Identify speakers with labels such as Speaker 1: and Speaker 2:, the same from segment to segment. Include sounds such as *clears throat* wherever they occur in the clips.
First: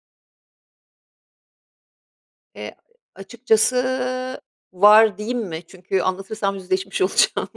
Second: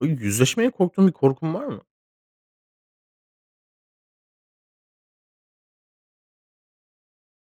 Speaker 1: Böyle yüzleşmeye korktuğun bir korkun var mı?
Speaker 2: Eee, a açıkçası var diyeyim mi? Çünkü anlatırsam yüzleşmiş olacağım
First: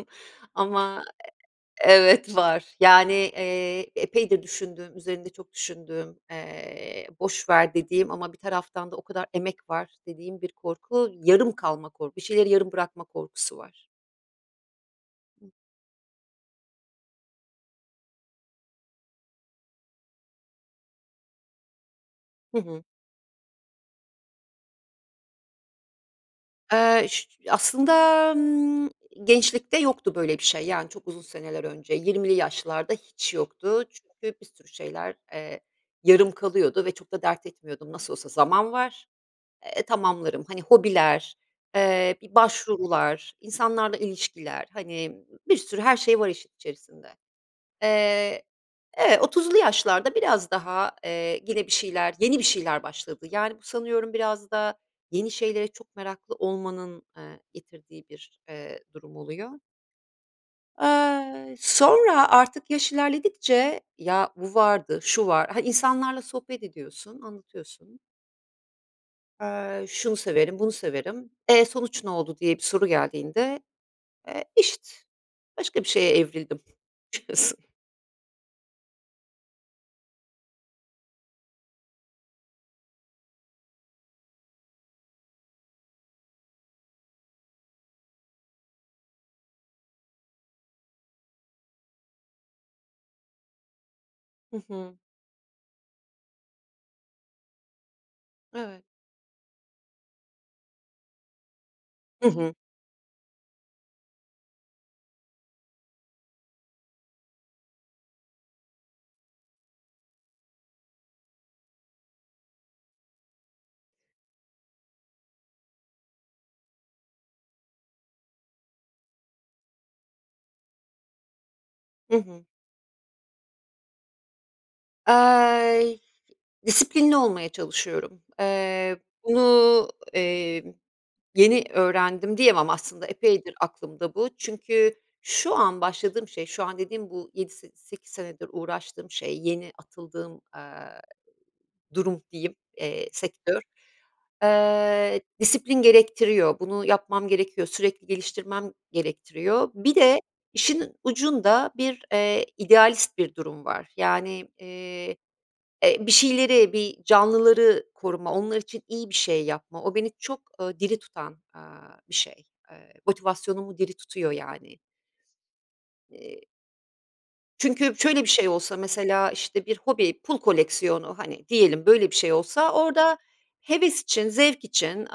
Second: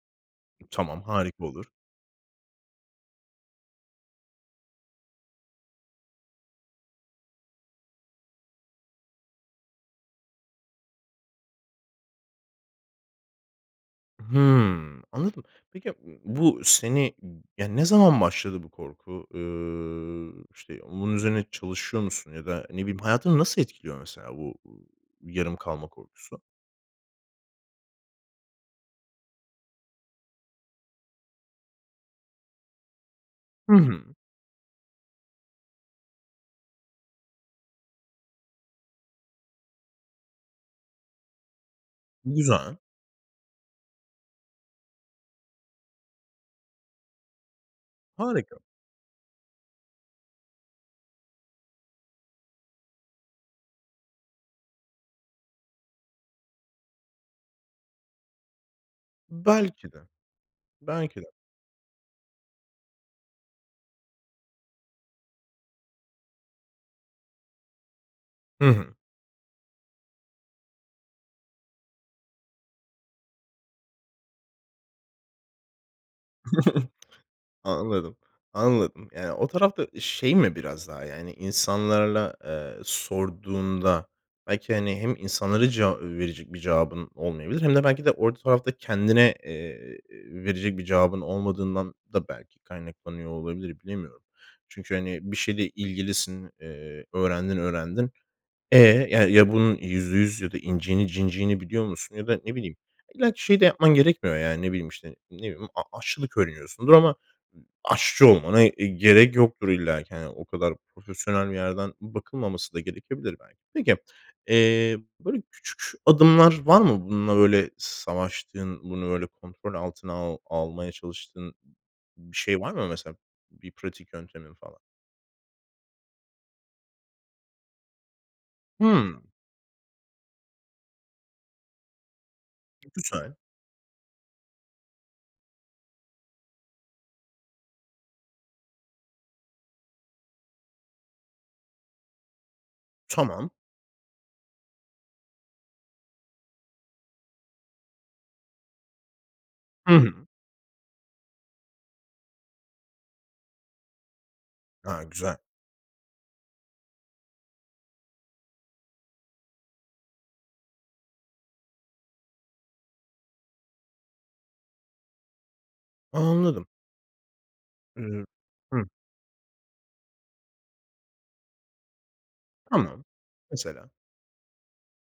Speaker 1: Tamam,
Speaker 2: ama,
Speaker 1: harika olur.
Speaker 2: eee, evet var. Yani, eee, epeydir düşündüğüm, üzerinde çok düşündüğüm, eee, boş ver dediğim ama bir taraftan da o kadar emek var dediğim bir korku, yarım kalma kor bir şeyleri yarım bırakma korkusu var.
Speaker 1: Hımm, anladım.
Speaker 2: *unintelligible*
Speaker 1: Peki, ya, b bu seni, yani ne zaman başladı bu korku? Iıı, işte, onun üzerine çalışıyor musun ya
Speaker 2: Hı
Speaker 1: da, ne
Speaker 2: hı.
Speaker 1: bileyim, hayatını nasıl etkiliyor mesela bu, ııı, yarım kalma korkusu?
Speaker 2: Eee, *unintelligible* aslında, ımm, gençlikte yoktu böyle bir şey, yani çok uzun seneler önce 20'li yaşlarda hiç
Speaker 1: Hı
Speaker 2: yoktu.
Speaker 1: hı.
Speaker 2: Çünkü bir sürü şeyler, eee, yarım kalıyordu ve çok da dert etmiyordum. Nasıl olsa zaman var. Eee, tamamlarım. Hani hobiler, eee, bir
Speaker 1: Güzel.
Speaker 2: başvurular, insanlarla ilişkiler, hani, bir sürü her şey var işin içerisinde. Eee,
Speaker 1: Harika.
Speaker 2: e 30'lu yaşlarda biraz daha, eee, gene bir şeyler, yeni bir şeyler başladı. Yani bu sanıyorum biraz da yeni şeylere çok meraklı olmanın, ııı, getirdiği bir, eee, durum oluyor.
Speaker 1: Belki de, belki de.
Speaker 2: Iıı, sonra artık yaş ilerledikçe ya bu vardı, şu var, ha, insanlarla sohbet ediyorsun, anlatıyorsun
Speaker 1: Hı hı.
Speaker 2: Eee, şunu severim, bunu severim. E, sonuç ne oldu diye bir soru geldiğinde. Eee, işte. Başka bir şeye evrildim
Speaker 1: *chuckles*
Speaker 2: diyorsun.
Speaker 1: Anladım. Anladım. Yani, o tarafta, eee, şey mi biraz daha, yani, insanlarla, eee, sorduğunda belki, hani, hem insanlara ceva verecek bir cevabın olmayabilir hem de belki de o tarafta kendine, eee, verecek bir cevabın olmadığından da belki kaynaklanıyor olabilir, bilemiyorum.
Speaker 2: Hı hı.
Speaker 1: Çünkü, hani, bir şeyde ilgilisin, eee, öğrendin, öğrendin. E,
Speaker 2: Evet.
Speaker 1: ya ya, bunun %100 ya da inciğini cinciğini biliyor musun ya
Speaker 2: Hı
Speaker 1: da
Speaker 2: hı.
Speaker 1: ne bileyim, illaki şeyi de yapman gerekmiyor, yani, ne bileyim, işte, ne bileyim, a aşçılık öğreniyorsundur ama, ııı, aşçı olmana, eee, gerek yoktur illaki, hani, o kadar profesyonel bir yerden bakılmaması da gerekebilir belki. Peki, eee, böyle, küçük adımlar var mı, bununla, böyle, savaştığın, bunu, böyle, kontrol altına al almaya çalıştığın,
Speaker 2: Hı
Speaker 1: bir
Speaker 2: hı.
Speaker 1: şey var mı mesela, bir pratik yöntemin falan?
Speaker 2: Aaa, disiplinli olmaya çalışıyorum. Eee,
Speaker 1: Hımm.
Speaker 2: bunu, emm, yeni öğrendim diyemem, aslında
Speaker 1: Güzel.
Speaker 2: epeydir aklımda bu. Çünkü şu an başladığım şey, şu an dediğim bu yedi se sekiz senedir uğraştığım şey, yeni atıldığım, aaa, durum diyeyim, eee,
Speaker 1: Tamam.
Speaker 2: sektör. Eee, disiplin gerektiriyor. Bunu yapmam gerekiyor, sürekli geliştirmem gerektiriyor.
Speaker 1: Hı
Speaker 2: Bir
Speaker 1: hı.
Speaker 2: de işin ucunda bir, eee, idealist bir durum var. Yani,
Speaker 1: A!
Speaker 2: eee,
Speaker 1: Güzel.
Speaker 2: e, bir şeyleri, bir canlıları koruma, onlar için iyi bir şey yapma, o beni çok, ııı, diri tutan, aaa, bir şey, eee, motivasyonumu diri tutuyor yani. Eee
Speaker 1: Anladım.
Speaker 2: Çünkü şöyle
Speaker 1: Iıı.
Speaker 2: bir şey olsa
Speaker 1: Hıh.
Speaker 2: mesela işte bir hobi, pul koleksiyonu, hani, diyelim. Böyle bir şey olsa
Speaker 1: Tamam.
Speaker 2: orada
Speaker 1: Mesela.
Speaker 2: heves için, zevk için, eee,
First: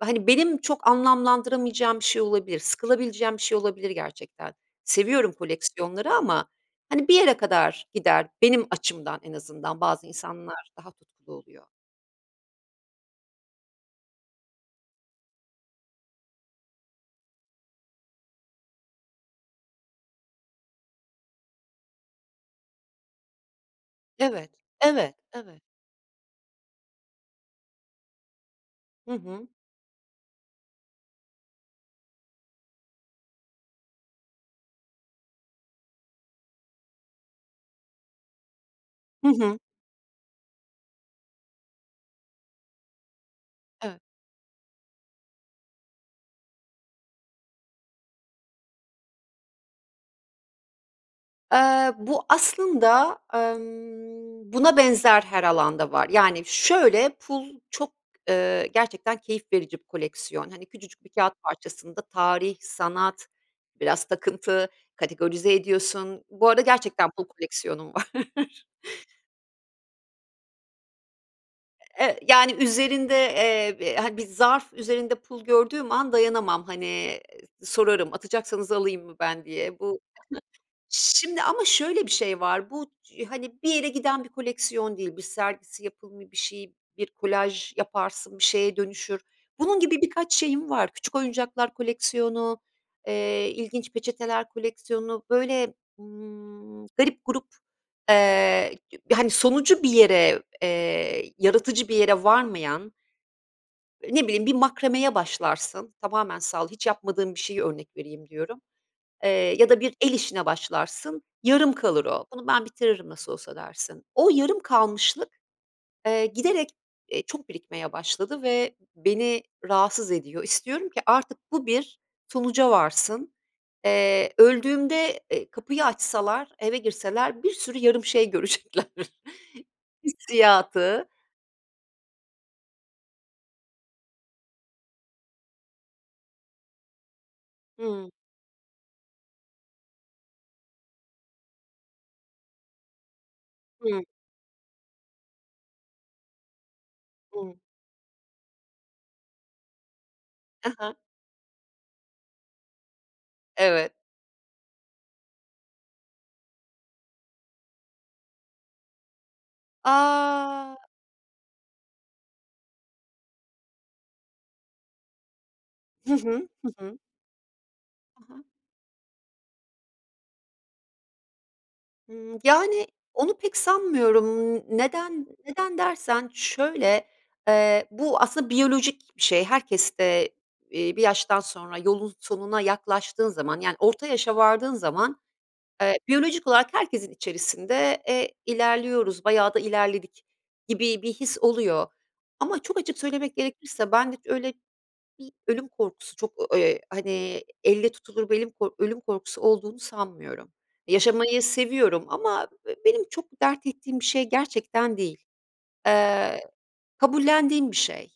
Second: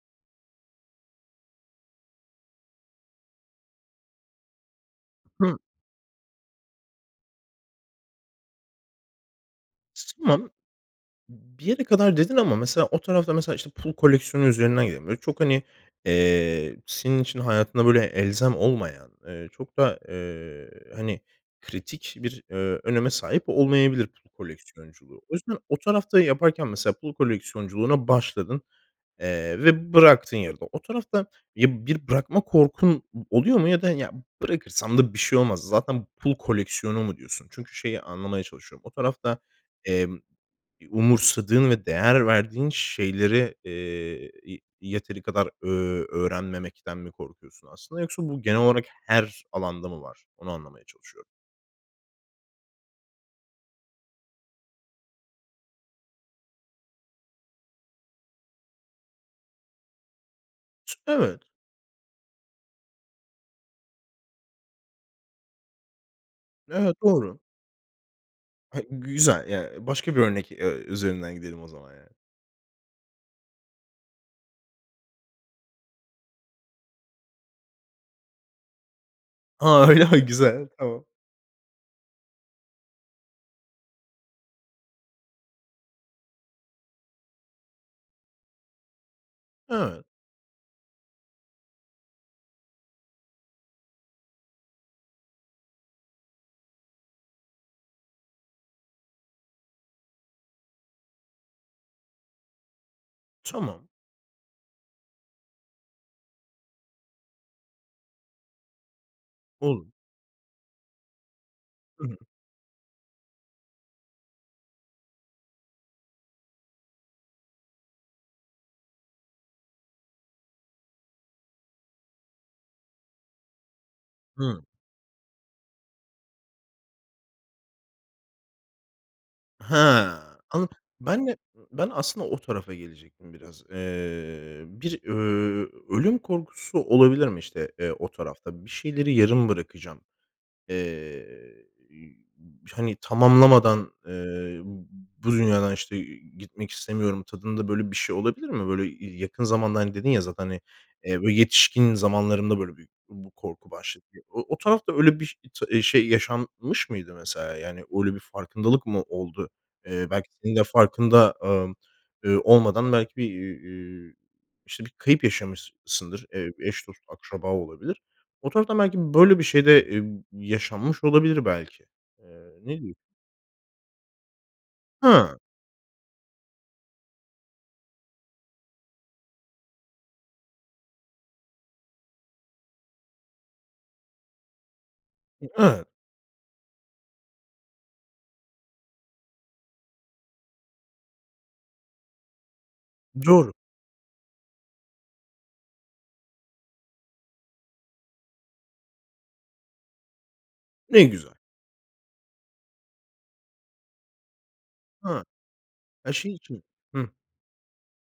Speaker 2: hani benim çok anlamlandıramayacağım bir şey olabilir, sıkılabileceğim bir şey olabilir gerçekten. Seviyorum
Speaker 1: Hıh.
Speaker 2: koleksiyonları ama hani bir yere kadar gider benim açımdan en azından.
Speaker 1: T
Speaker 2: Bazı
Speaker 1: tamam.
Speaker 2: insanlar daha tutkulu
Speaker 1: B bir
Speaker 2: oluyor.
Speaker 1: yere kadar dedin ama mesela, o tarafta mesela işte pul koleksiyonu üzerinden gidelim. Böyle çok hani, eee, senin için hayatında böyle elzem olmayan, eee, çok da, eee, hani kritik bir, eee, öneme sahip olmayabilir pul
Speaker 2: Evet, evet,
Speaker 1: koleksiyonculuğu. O yüzden
Speaker 2: evet.
Speaker 1: o tarafta yaparken mesela pul koleksiyonculuğuna başladın,
Speaker 2: Hı hı.
Speaker 1: eee, ve bıraktın yarıda. O tarafta ya bir bırakma korkun o oluyor mu ya da ya bırakırsam da bir şey olmaz. Zaten pul koleksiyonu mu diyorsun? Çünkü şeyi anlamaya çalışıyorum. O
Speaker 2: Hı
Speaker 1: tarafta,
Speaker 2: hı.
Speaker 1: emm, eee, umursadığın ve değer verdiğin şeyleri, eee,
Speaker 2: Evet.
Speaker 1: ye yeteri kadar, ööö, öğrenmemekten mi korkuyorsun aslında? Yoksa bu genel olarak her alanda mı var? Onu anlamaya çalışıyorum.
Speaker 2: Eee, bu aslında, emm, buna benzer her alanda var. Yani şöyle, pul çok, eee, gerçekten keyif verici bir koleksiyon. Hani
Speaker 1: T
Speaker 2: küçücük bir
Speaker 1: evet.
Speaker 2: kâğıt parçasında tarih, sanat, biraz takıntı, kategorize ediyorsun. Bu arada
Speaker 1: Evet,
Speaker 2: gerçekten pul
Speaker 1: doğru.
Speaker 2: koleksiyonum var.
Speaker 1: He,
Speaker 2: *chuckles*
Speaker 1: güzel. Yani başka bir örnek, eee, üzerinden gidelim o zaman yani.
Speaker 2: Eee, yani üzerinde, eee, b hani bir zarf üzerinde pul gördüğüm an dayanamam. Hani, sorarım. Atacaksanız alayım mı ben diye.
Speaker 1: A,
Speaker 2: Bu
Speaker 1: öyle ha Güzel.
Speaker 2: *chuckles*
Speaker 1: Tamam.
Speaker 2: şimdi ama şöyle bir şey var, bu hani bir yere giden bir koleksiyon değil, bir sergisi, yapımı, bir şey, bir kolaj yaparsın, bir şeye dönüşür. Bunun gibi
Speaker 1: Evet.
Speaker 2: birkaç şeyim var, küçük oyuncaklar koleksiyonu, eee, ilginç peçeteler koleksiyonu. Böyle, ımm, garip gurup, eee, hani sonucu bir yere, eee, yaratıcı bir yere varmayan
Speaker 1: Tamam.
Speaker 2: ne bileyim, bir makromeye başlarsın, tamamen sal hiç yapmadığım bir şeyi örnek vereyim diyorum. Eee, ya da
Speaker 1: Olur.
Speaker 2: bir el işine başlarsın, yarım kalır
Speaker 1: Hı hı.
Speaker 2: o. Bunu ben bitiririm nasıl olsa dersin. O yarım kalmışlık, eee, giderek, eee, çok birikmeye başladı ve beni rahatsız ediyor. İstiyorum ki artık bu bir sonuca varsın. Eee,
Speaker 1: Hı.
Speaker 2: öldüğümde, eee, kapıyı açsalar, eve girseler bir sürü yarım şey görecekler
Speaker 1: Ha. Anla
Speaker 2: hissiyatı.
Speaker 1: Ben de. Ben aslında o tarafa gelecektim biraz. Eee, bir, ööö, ölüm korkusu olabilir mi işte, eee, o
Speaker 2: Hı.
Speaker 1: tarafta? Bir şeyleri yarım bırakacağım. Eee, ü u hani tamamlamadan,
Speaker 2: Hı.
Speaker 1: eee, b bu dünyadan işte, eee, gitmek istemiyorum
Speaker 2: Hı.
Speaker 1: tadında böyle bir şey olabilir mi? Böyle ya yakın zamanda hani dedin ya zaten hani,
Speaker 2: Hı hı.
Speaker 1: eee, bu yetişkin zamanlarında böyle bü bu korku
Speaker 2: Evet.
Speaker 1: başladı. O o tarafta öyle biş t eee, şey yaşanmış mıydı mesela? Yani öyle bir farkındalık mı oldu? Eee, belki senin de
Speaker 2: A.
Speaker 1: farkında, ımm, ııı, olmadan belki, bir, iii, iii, işte bir kayıp
Speaker 2: Hı
Speaker 1: yaşamışsındır.
Speaker 2: hı.
Speaker 1: Eee,
Speaker 2: Hı
Speaker 1: eş,
Speaker 2: hı.
Speaker 1: dost, akraba olabilir.
Speaker 2: He he.
Speaker 1: O taraftan belki böyle bir şey de, eee, yaşanmış olabilir belki. Eee,
Speaker 2: Hıı.
Speaker 1: ne
Speaker 2: Yani,
Speaker 1: diyor
Speaker 2: onu pek sanmıyorum. Imm, neden
Speaker 1: Hı.
Speaker 2: neden dersen şöyle: Eee, bu aslında biyolojik bir şey, herkeste, iii, bir yaştan sonra yolun sonuna yaklaştığın zaman, yani orta yaşa vardığın zaman,
Speaker 1: Hı, evet.
Speaker 2: eee, biyolojik olarak herkesin içerisinde, eee, ilerliyoruz, bayağı da ilerledik gibi bir his oluyor. Ama çok açık söylemek
Speaker 1: Doğru.
Speaker 2: gerekirse bende hiç öyle bir ölüm korkusu, çok, eee, hani elle tutulur belli bir kork ölüm korkusu olduğunu sanmıyorum.
Speaker 1: Ne güzel.
Speaker 2: Yaşamayı seviyorum ama b benim çok dert ettiğim bir şey gerçekten
Speaker 1: Ha.
Speaker 2: değil,
Speaker 1: Ya şey
Speaker 2: eee,
Speaker 1: için Hıh.
Speaker 2: kabullendiğim bir şey.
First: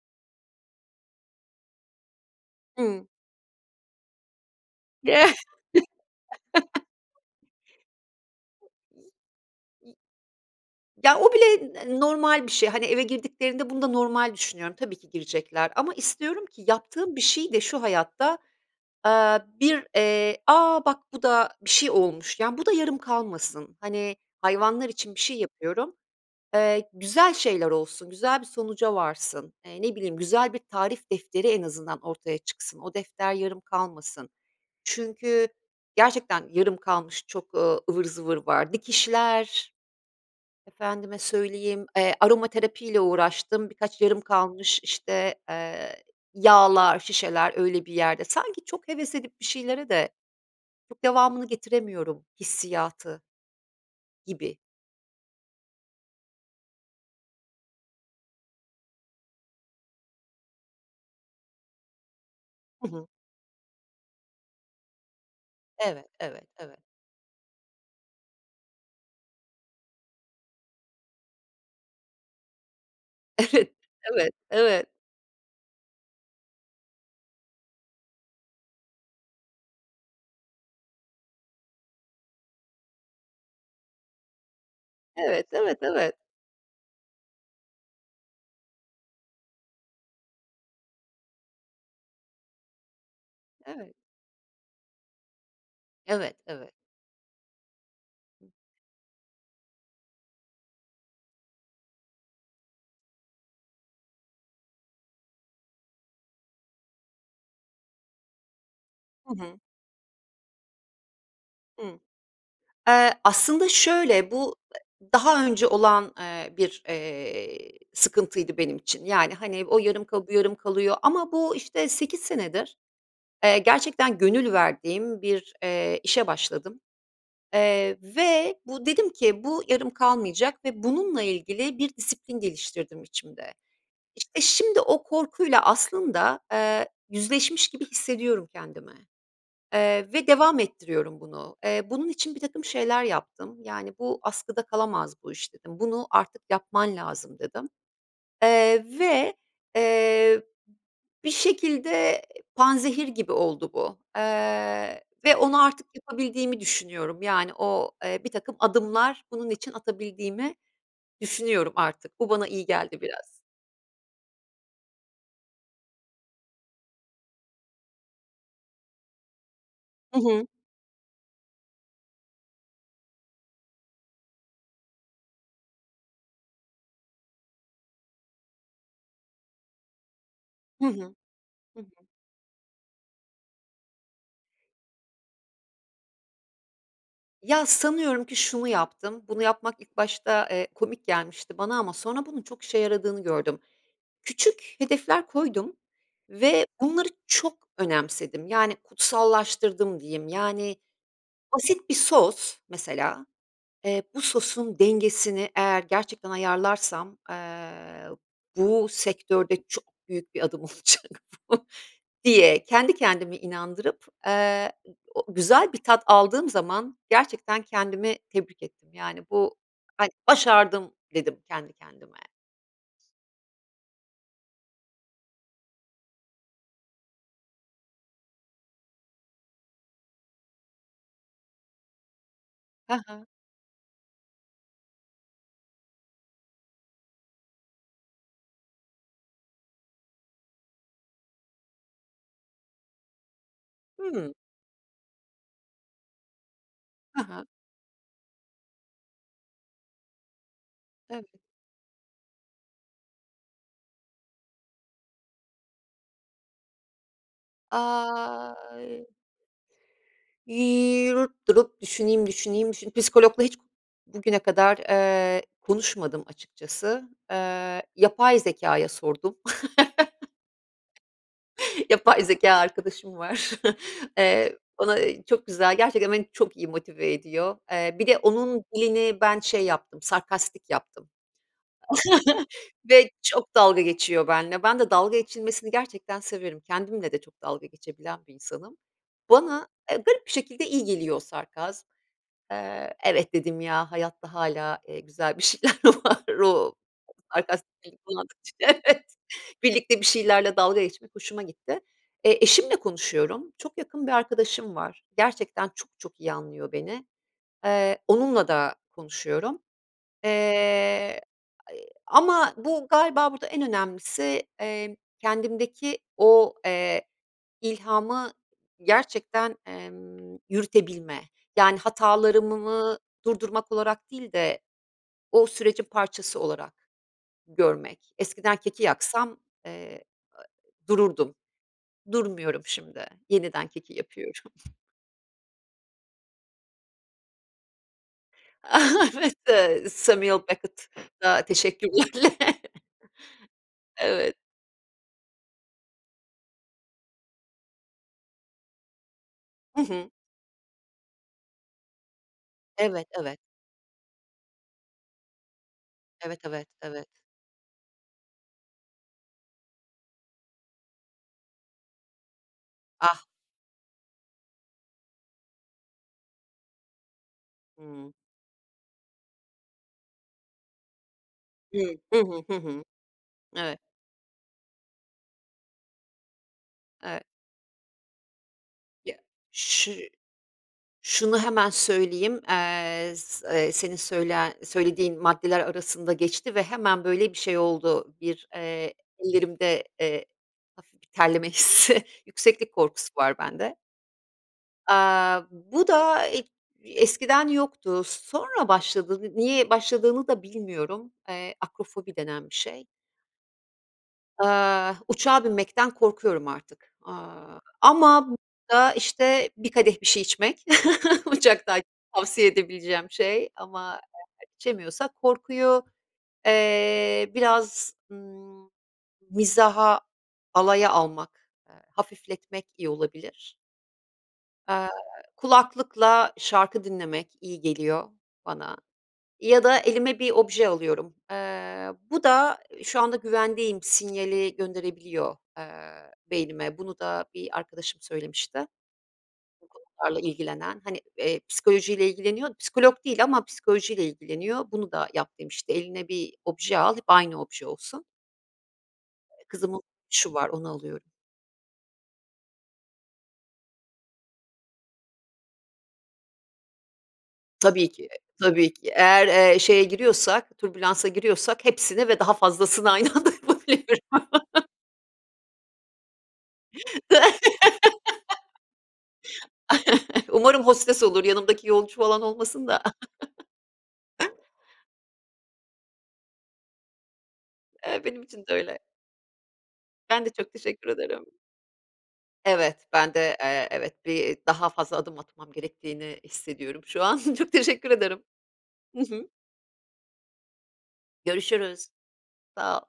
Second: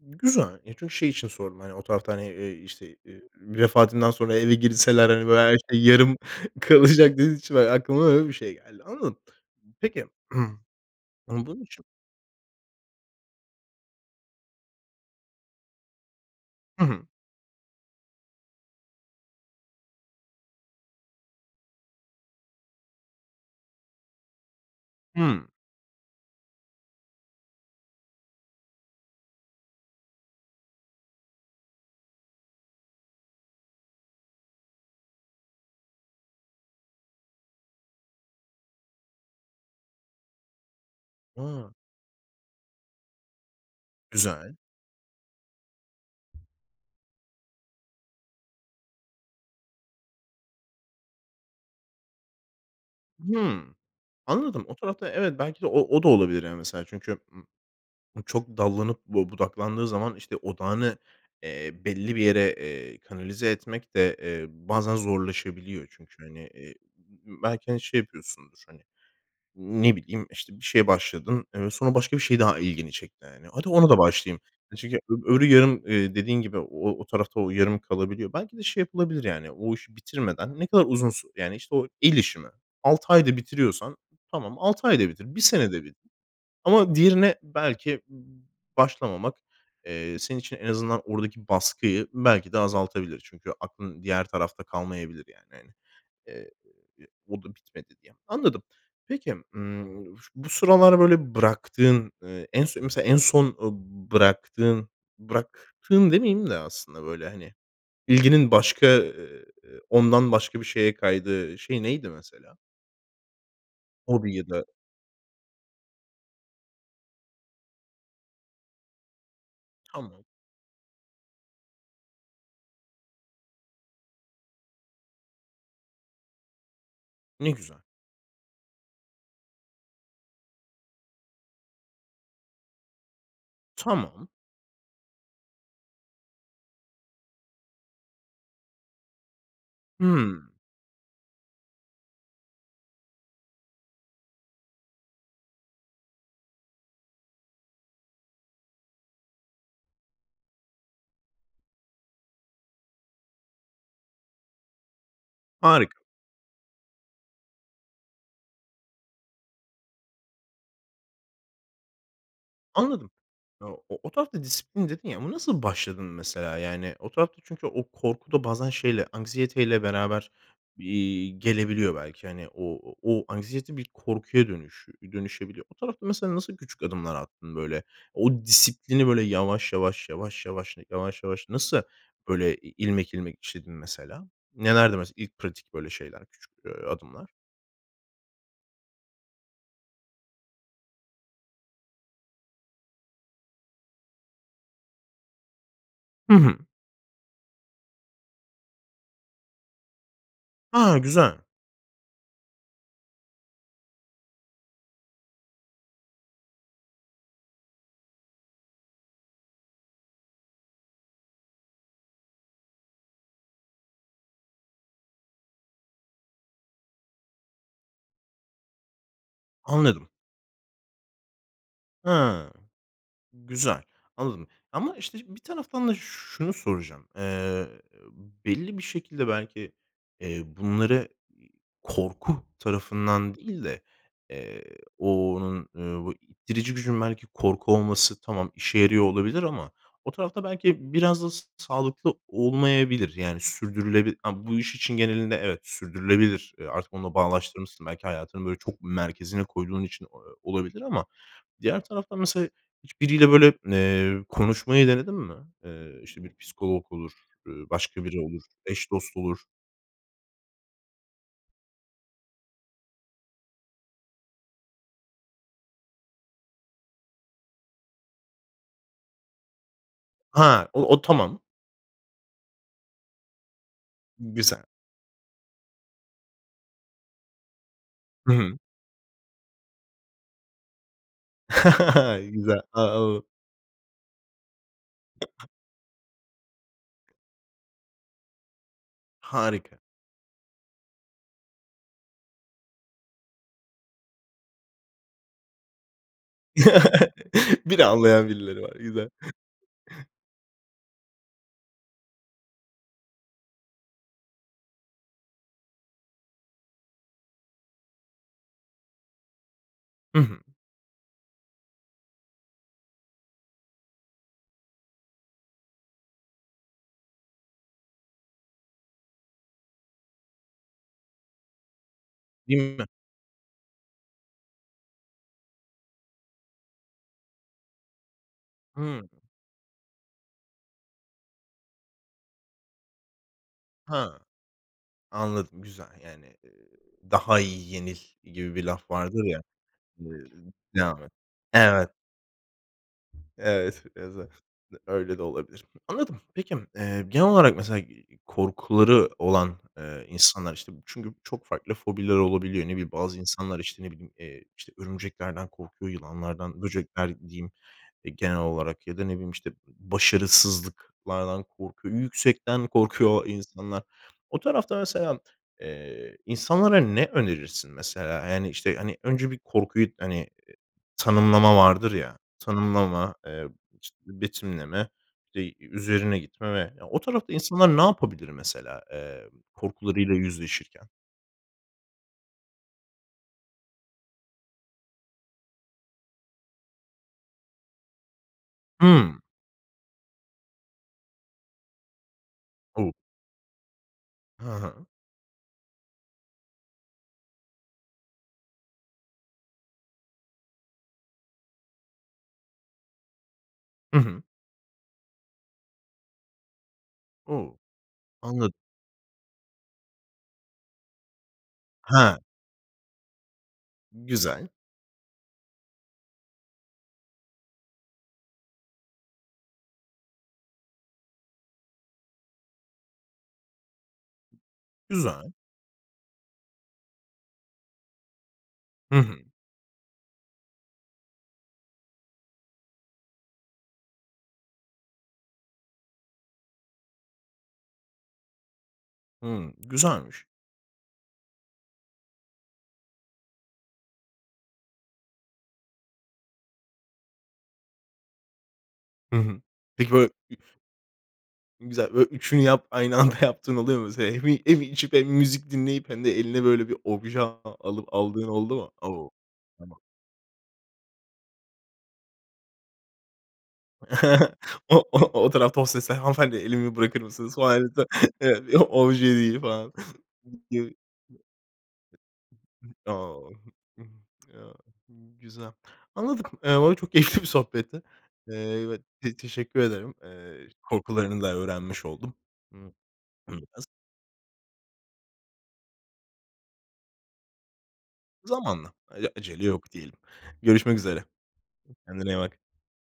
Speaker 1: Güzel, e, çünkü şey için sordum, hani, o tarafta, hani, eee, işte,
Speaker 2: Hıı.
Speaker 1: eee, vefatından sonra eve girseler, hani, böyle her şey yarım
Speaker 2: *chuckles*
Speaker 1: kalacak dediğiniz için, eee, aklıma öyle bir şey geldi. Anladım. Peki,
Speaker 2: Ya,
Speaker 1: *clears throat*
Speaker 2: o bile
Speaker 1: bunun için
Speaker 2: n normal bir şey, hani, eve girdiklerinde bunu da normal düşünüyorum. Tabii ki girecekler ama istiyorum ki
Speaker 1: Hı hı.
Speaker 2: yaptığım bir şeyi de şu hayatta, aaa, bir, eee, "A, bak bu da bir şey olmuş." yani, bu da yarım kalmasın, hani, hayvanlar için bir şey
Speaker 1: Hımm.
Speaker 2: yapıyorum, eee, güzel şeyler olsun, güzel bir sonuca varsın. Eee, ne bileyim, güzel bir tarif defteri en azından ortaya çıksın. O defter yarım kalmasın çünkü gerçekten yarım kalmış çok, ııı, ıvır zıvır var. Dikişler, efendime
Speaker 1: A!
Speaker 2: söyleyeyim, eee, aromaterapiyle uğraştım, birkaç yarım
Speaker 1: Güzel.
Speaker 2: kalmış, işte, eee, yağlar, şişeler öyle bir yerde sanki çok heves edip bir şeylere de çok devamını getiremiyorum hissiyatı
Speaker 1: Hımm.
Speaker 2: gibi.
Speaker 1: Anladım. O tarafta evet belki de o o da olabilir, yani mesela çünkü m çok dallanıp bu budaklandığı zaman, işte, odağını, eee, belli bir yere,
Speaker 2: Hı
Speaker 1: eee,
Speaker 2: hı.
Speaker 1: kanalize etmek de, eee, bazen zorlaşabiliyor.
Speaker 2: Evet,
Speaker 1: Çünkü, hani,
Speaker 2: evet,
Speaker 1: eee,
Speaker 2: evet.
Speaker 1: b b belki, hani, şey yapıyorsundur, hani, ne bileyim, işte, bir şeye başladın, eee, sonra başka bir şey daha ilgini çekti, hani. Hadi
Speaker 2: Evet,
Speaker 1: ona da
Speaker 2: evet,
Speaker 1: başlayayım. E,
Speaker 2: evet.
Speaker 1: çünkü ö öbürü yarım, eee, dediğin gibi o o o tarafta o yarım kalabiliyor. Belki de şey yapılabilir, yani o işi bitirmeden ne kadar uzun su yani, işte, o el işi mi, 6 ayda bitiriyorsan tamam, 6 ayda bitir, 1
Speaker 2: Evet, evet,
Speaker 1: senede bitir
Speaker 2: evet.
Speaker 1: ama diğerine belki b b başlamamak, eee, senin için en azından oradaki baskıyı belki de azaltabilir. Çünkü
Speaker 2: Evet.
Speaker 1: aklın diğer tarafta kalmayabilir, yani, hani,
Speaker 2: Evet,
Speaker 1: eee,
Speaker 2: evet.
Speaker 1: o da bitmedi diye. Anladım. Peki, ımm, ş bu sıralar böyle bıraktığın, eee, en son mesela en son, ııı, b bıraktığın bıraktığın demeyeyim de aslında böyle, hani, bilginin başka,
Speaker 2: Hı
Speaker 1: eee,
Speaker 2: hı.
Speaker 1: ondan başka bir şeye kaydığı şey
Speaker 2: Hıı.
Speaker 1: neydi mesela?
Speaker 2: Eee, aslında şöyle,
Speaker 1: Hobi ya
Speaker 2: bu,
Speaker 1: da
Speaker 2: daha önce olan, eee, bir, eee, sıkıntıydı benim için. Yani, hani, o yarım
Speaker 1: Tamam.
Speaker 2: kalıyor, bu yarım kalıyor ama bu, işte, 8 senedir, eee, gerçekten gönül verdiğim bir, eee, işe başladım,
Speaker 1: Ne güzel.
Speaker 2: eee, ve bu, dedim ki, "Bu yarım kalmayacak." ve bununla ilgili bir disiplin geliştirdim içimde.
Speaker 1: Tamam.
Speaker 2: İşte, şimdi o korkuyla aslında, eee, yüzleşmiş gibi hissediyorum kendimi, eee, ve
Speaker 1: Hımm.
Speaker 2: devam ettiriyorum bunu. Eee, bunun için birtakım şeyler yaptım. Yani, "Bu askıda kalamaz bu iş." dedim. "Bunu artık yapman lazım." dedim, eee, ve, eee, bir şekilde panzehir gibi oldu bu, eee, ve onu artık
Speaker 1: Harika.
Speaker 2: yapabildiğimi düşünüyorum. Yani, o, eee, birtakım adımlar bunun için atabildiğimi düşünüyorum artık. Bu bana iyi geldi
Speaker 1: Anladım.
Speaker 2: biraz.
Speaker 1: E, o o tarafta disiplin dedin ya, ona nasıl başladın mesela, yani? O tarafta çünkü o korku da bazen şeyle, anksiyeteyle
Speaker 2: Hı
Speaker 1: beraber,
Speaker 2: hı.
Speaker 1: eee, gelebiliyor belki. Hani o o o anksiyete bir korkuya dönüş dönüşebiliyor. O tarafta mesela nasıl küçük adımlar attın böyle? O disiplini böyle yavaş yavaş, yavaş yavaş,
Speaker 2: Hı hı.
Speaker 1: yavaş yavaş
Speaker 2: Hı
Speaker 1: nasıl
Speaker 2: hı.
Speaker 1: böyle i ilmek ilmek işledin mesela? Nelerdi mesela ilk pratik böyle şeyler küçük, eee, adımlar?
Speaker 2: Ya, sanıyorum ki şunu yaptım. Bunu yapmak ilk başta, eee, komik gelmişti bana ama sonra bunun çok işe yaradığını gördüm. Küçük hedefler koydum
Speaker 1: Hı hı.
Speaker 2: ve bunları çok önemsedim. Yani, kutsallaştırdım diyeyim. Yani,
Speaker 1: A, güzel.
Speaker 2: basit bir sos, mesela, eee, bu sosun dengesini eğer gerçekten ayarlarsam, eee, bu sektörde çok büyük bir adım olacak bu diye kendi kendimi inandırıp, eee, ı o güzel bir tat aldığım zaman gerçekten kendimi tebrik ettim, yani, bu,
Speaker 1: Anladım.
Speaker 2: hani, "Başardım." dedim kendi kendime.
Speaker 1: Hıı. Güzel, anladım. Ama işte bir taraftan da şunu soracağım. Eee, belli bir şekilde belki, eee, bunları i korku
Speaker 2: Hı hı.
Speaker 1: tarafından değil de, eee, o onun, ııı, ittirici gücün belki korku olması tamam işe yarıyor olabilir ama o tarafta belki biraz da s sağlıklı olmayabilir. Yani sürdürülebilir
Speaker 2: Hımm.
Speaker 1: ama bu iş için genelinde evet sürdürülebilir. Eee, artık onunla
Speaker 2: Hı hı.
Speaker 1: bağlaştırmışsın belki hayatını böyle çok merkezine koyduğun için o o olabilir ama
Speaker 2: Evet.
Speaker 1: diğer tarafta mesela hiçbiriyle böyle, eee, konuşmayı denedin mi? Eee, işte, bir psikolog olur, ııı, başka biri olur, eş
Speaker 2: Ay
Speaker 1: dost olur.
Speaker 2: *unintelligible* Durup düşüneyim, düşüneyim, düşün Psikologla hiç bugüne kadar, eee, konuşmadım açıkçası. Eee, yapay zekâya sordum.
Speaker 1: Ha, o o tamam.
Speaker 2: *chuckles* Yapay zekâ arkadaşım var. *chuckles* Eee,
Speaker 1: Güzel.
Speaker 2: ona, ııı, çok güzel gerçekten beni çok iyi motive ediyor. Eee, bir de
Speaker 1: Hı hı.
Speaker 2: onun dilini ben şey yaptım, sarkastik yaptım
Speaker 1: *chuckles* Ay,
Speaker 2: *chuckles*
Speaker 1: güzel. Tamam,
Speaker 2: ve
Speaker 1: anladım.
Speaker 2: çok dalga geçiyor benle. Ben de dalga geçilmesini gerçekten severim. Kendimle de çok dalga geçebilen bir insanım. Bana,
Speaker 1: Harika.
Speaker 2: eee, garip bir şekilde iyi geliyor o sarkas Eee, "Evet." dedim ya, "Hayatta hâlâ, eee, güzel bir şeyler var." O
Speaker 1: *chuckles*
Speaker 2: sarkastik
Speaker 1: Beni
Speaker 2: dili
Speaker 1: anlayan
Speaker 2: kullandıkça,
Speaker 1: birileri var,
Speaker 2: "Evet,"
Speaker 1: güzel.
Speaker 2: birlikte bir şeylerle dalga geçmek hoşuma gitti. Eee, eşimle konuşuyorum, çok yakın bir arkadaşım var. Gerçekten çok çok iyi anlıyor beni. Eee, onunla da konuşuyorum.
Speaker 1: Hı hı.
Speaker 2: Eee, ama bu galiba burada en önemlisi, emm, kendimdeki o, eee, ilhamı gerçekten, emm, yürütebilme, yani,
Speaker 1: *unintelligible*
Speaker 2: hatalarımımı durdurmak olarak değil de o sürecin parçası olarak görmek. Eskiden keki
Speaker 1: Hıı.
Speaker 2: yaksam, eee, dururdum. Durmuyorum şimdi, yeniden keki
Speaker 1: Ha.
Speaker 2: yapıyorum.
Speaker 1: Anladım, güzel, yani, eee, "Daha iyi yenil." gibi bir laf
Speaker 2: Ah,
Speaker 1: vardır
Speaker 2: evet,
Speaker 1: ya,
Speaker 2: eee,
Speaker 1: eee,
Speaker 2: Samuel
Speaker 1: devam et.
Speaker 2: Beckett'a
Speaker 1: Evet.
Speaker 2: teşekkürlerle.
Speaker 1: Evet, en azından
Speaker 2: Evet.
Speaker 1: öyle de olabilir. Anladım. Peki, eee, genel olarak mesela i korkuları olan,
Speaker 2: Hı
Speaker 1: eee,
Speaker 2: hı.
Speaker 1: insanlar, işte, çünkü çok farklı fobiler olabiliyor. Ne bileyim,
Speaker 2: Evet,
Speaker 1: bazı
Speaker 2: evet.
Speaker 1: insanlar, işte, ne bileyim, eee, işte, örümceklerden korkuyor,
Speaker 2: Evet,
Speaker 1: yılanlardan,
Speaker 2: evet, evet.
Speaker 1: böcekler diyeyim, eee, genel olarak ya da, ne bileyim, işte, b başarısızlıklardan korkuyor. Yüksekten korkuyor
Speaker 2: Ah.
Speaker 1: o insanlar. O tarafta mesela, eee, insanlara ne önerirsin,
Speaker 2: Hımm.
Speaker 1: mesela? Eee, yani, işte, hani, önce bir korkuyu, hani, eee, tanımlama vardır
Speaker 2: Hıı. Hı
Speaker 1: ya
Speaker 2: hı. Hı hı.
Speaker 1: tanımlama, eee,
Speaker 2: Evet.
Speaker 1: işte, betimleme, bir de üzerine gitme ve o
Speaker 2: Evet.
Speaker 1: tarafta insanlar ne yapabilir mesela, eee,
Speaker 2: Şı
Speaker 1: korkularıyla yüzleşirken?
Speaker 2: şunu hemen söyleyeyim. Eee, s eee senin söyle söylediğin maddeler arasında geçti ve hemen, böyle, bir şey oldu bir, eee,
Speaker 1: Hımm.
Speaker 2: ellerimde, eee, hafif bir terleme hissi yükseklik
Speaker 1: O!
Speaker 2: korkusu var bende.
Speaker 1: Hı hı.
Speaker 2: Aaa, bu da ig eskiden yoktu. Sonra başladı ni niye başladığını da bilmiyorum. Eee, akrofobi denen bir şey.
Speaker 1: Hı hı.
Speaker 2: Aaa, uçağa binmekten korkuyorum artık,
Speaker 1: O,
Speaker 2: aaa, ama
Speaker 1: anladım.
Speaker 2: burada işte bir kadeh bir şey içmek, *chuckles* uçaktayken
Speaker 1: He.
Speaker 2: tavsiye edebileceğim şey ama, eee,
Speaker 1: Güzel.
Speaker 2: içemiyorsak korkuyu, eee, biraz, ımm, mizaha, alaya almak, ııı, hafifletmek iyi olabilir. Aaa,
Speaker 1: Güzel.
Speaker 2: kulaklıkla şarkı dinlemek iyi geliyor bana
Speaker 1: Hı hı.
Speaker 2: ya da elime bir obje alıyorum. Iıı, bu da şu anda güvendeyim sinyali gönderebiliyor, eee, beynime. Bunu da bir arkadaşım söylemişti.
Speaker 1: Hı,
Speaker 2: Bu konularla
Speaker 1: güzelmiş.
Speaker 2: ilgilenen hani, eee, psikolojiyle ilgileniyor, psikolog değil ama psikolojiyle ilgileniyor. Bunu da yap demişti. Eline bir obje al, hep aynı obje olsun.
Speaker 1: Hı hı,
Speaker 2: Eee, kızımın
Speaker 1: peki böyle,
Speaker 2: *unintelligible* var, onu alıyorum.
Speaker 1: ü güzel, böyle üçünü yap aynı anda yaptığın oluyor mu? Se hem, iii, hem içip, hem müzik dinleyip, hem de eline böyle bir obje al alıp
Speaker 2: Tabii ki,
Speaker 1: aldığın oldu mu?
Speaker 2: tabii ki
Speaker 1: O,
Speaker 2: eğer, eee,
Speaker 1: tamam.
Speaker 2: şeye giriyorsak türbülansa giriyorsak hepsini ve daha fazlasını aynı anda yapabiliyorum.
Speaker 1: *chuckles*
Speaker 2: *chuckles*
Speaker 1: O o o tarafta hostesler "Hanımefendi elimi bırakır
Speaker 2: *chuckles*
Speaker 1: mısınız?" Falan. *unintelligible* Obje değil falan.
Speaker 2: *chuckles* Umarım
Speaker 1: *unintelligible*
Speaker 2: hostes olur, yanımdaki yolcu falan olmasın da.
Speaker 1: O.
Speaker 2: *chuckles*
Speaker 1: Güzel, anladım, eee, vallahi çok keyifli bir sohbetti.
Speaker 2: Eee, benim
Speaker 1: Iıı,
Speaker 2: için de öyle.
Speaker 1: evet, te teşekkür ederim.
Speaker 2: Ben de
Speaker 1: Iıı,
Speaker 2: çok teşekkür
Speaker 1: korkularını
Speaker 2: ederim.
Speaker 1: da öğrenmiş oldum.
Speaker 2: Evet, ben de,
Speaker 1: *unintelligible*
Speaker 2: eee, evet bir, iii, daha fazla adım atmam gerektiğini hissediyorum şu an. *chuckles* Çok teşekkür ederim.
Speaker 1: Zamanla,
Speaker 2: Hı
Speaker 1: aaa,
Speaker 2: hı.
Speaker 1: acele yok diyelim. Görüşmek üzere.
Speaker 2: Görüşürüz,
Speaker 1: Kendine iyi bak.
Speaker 2: sağ ol.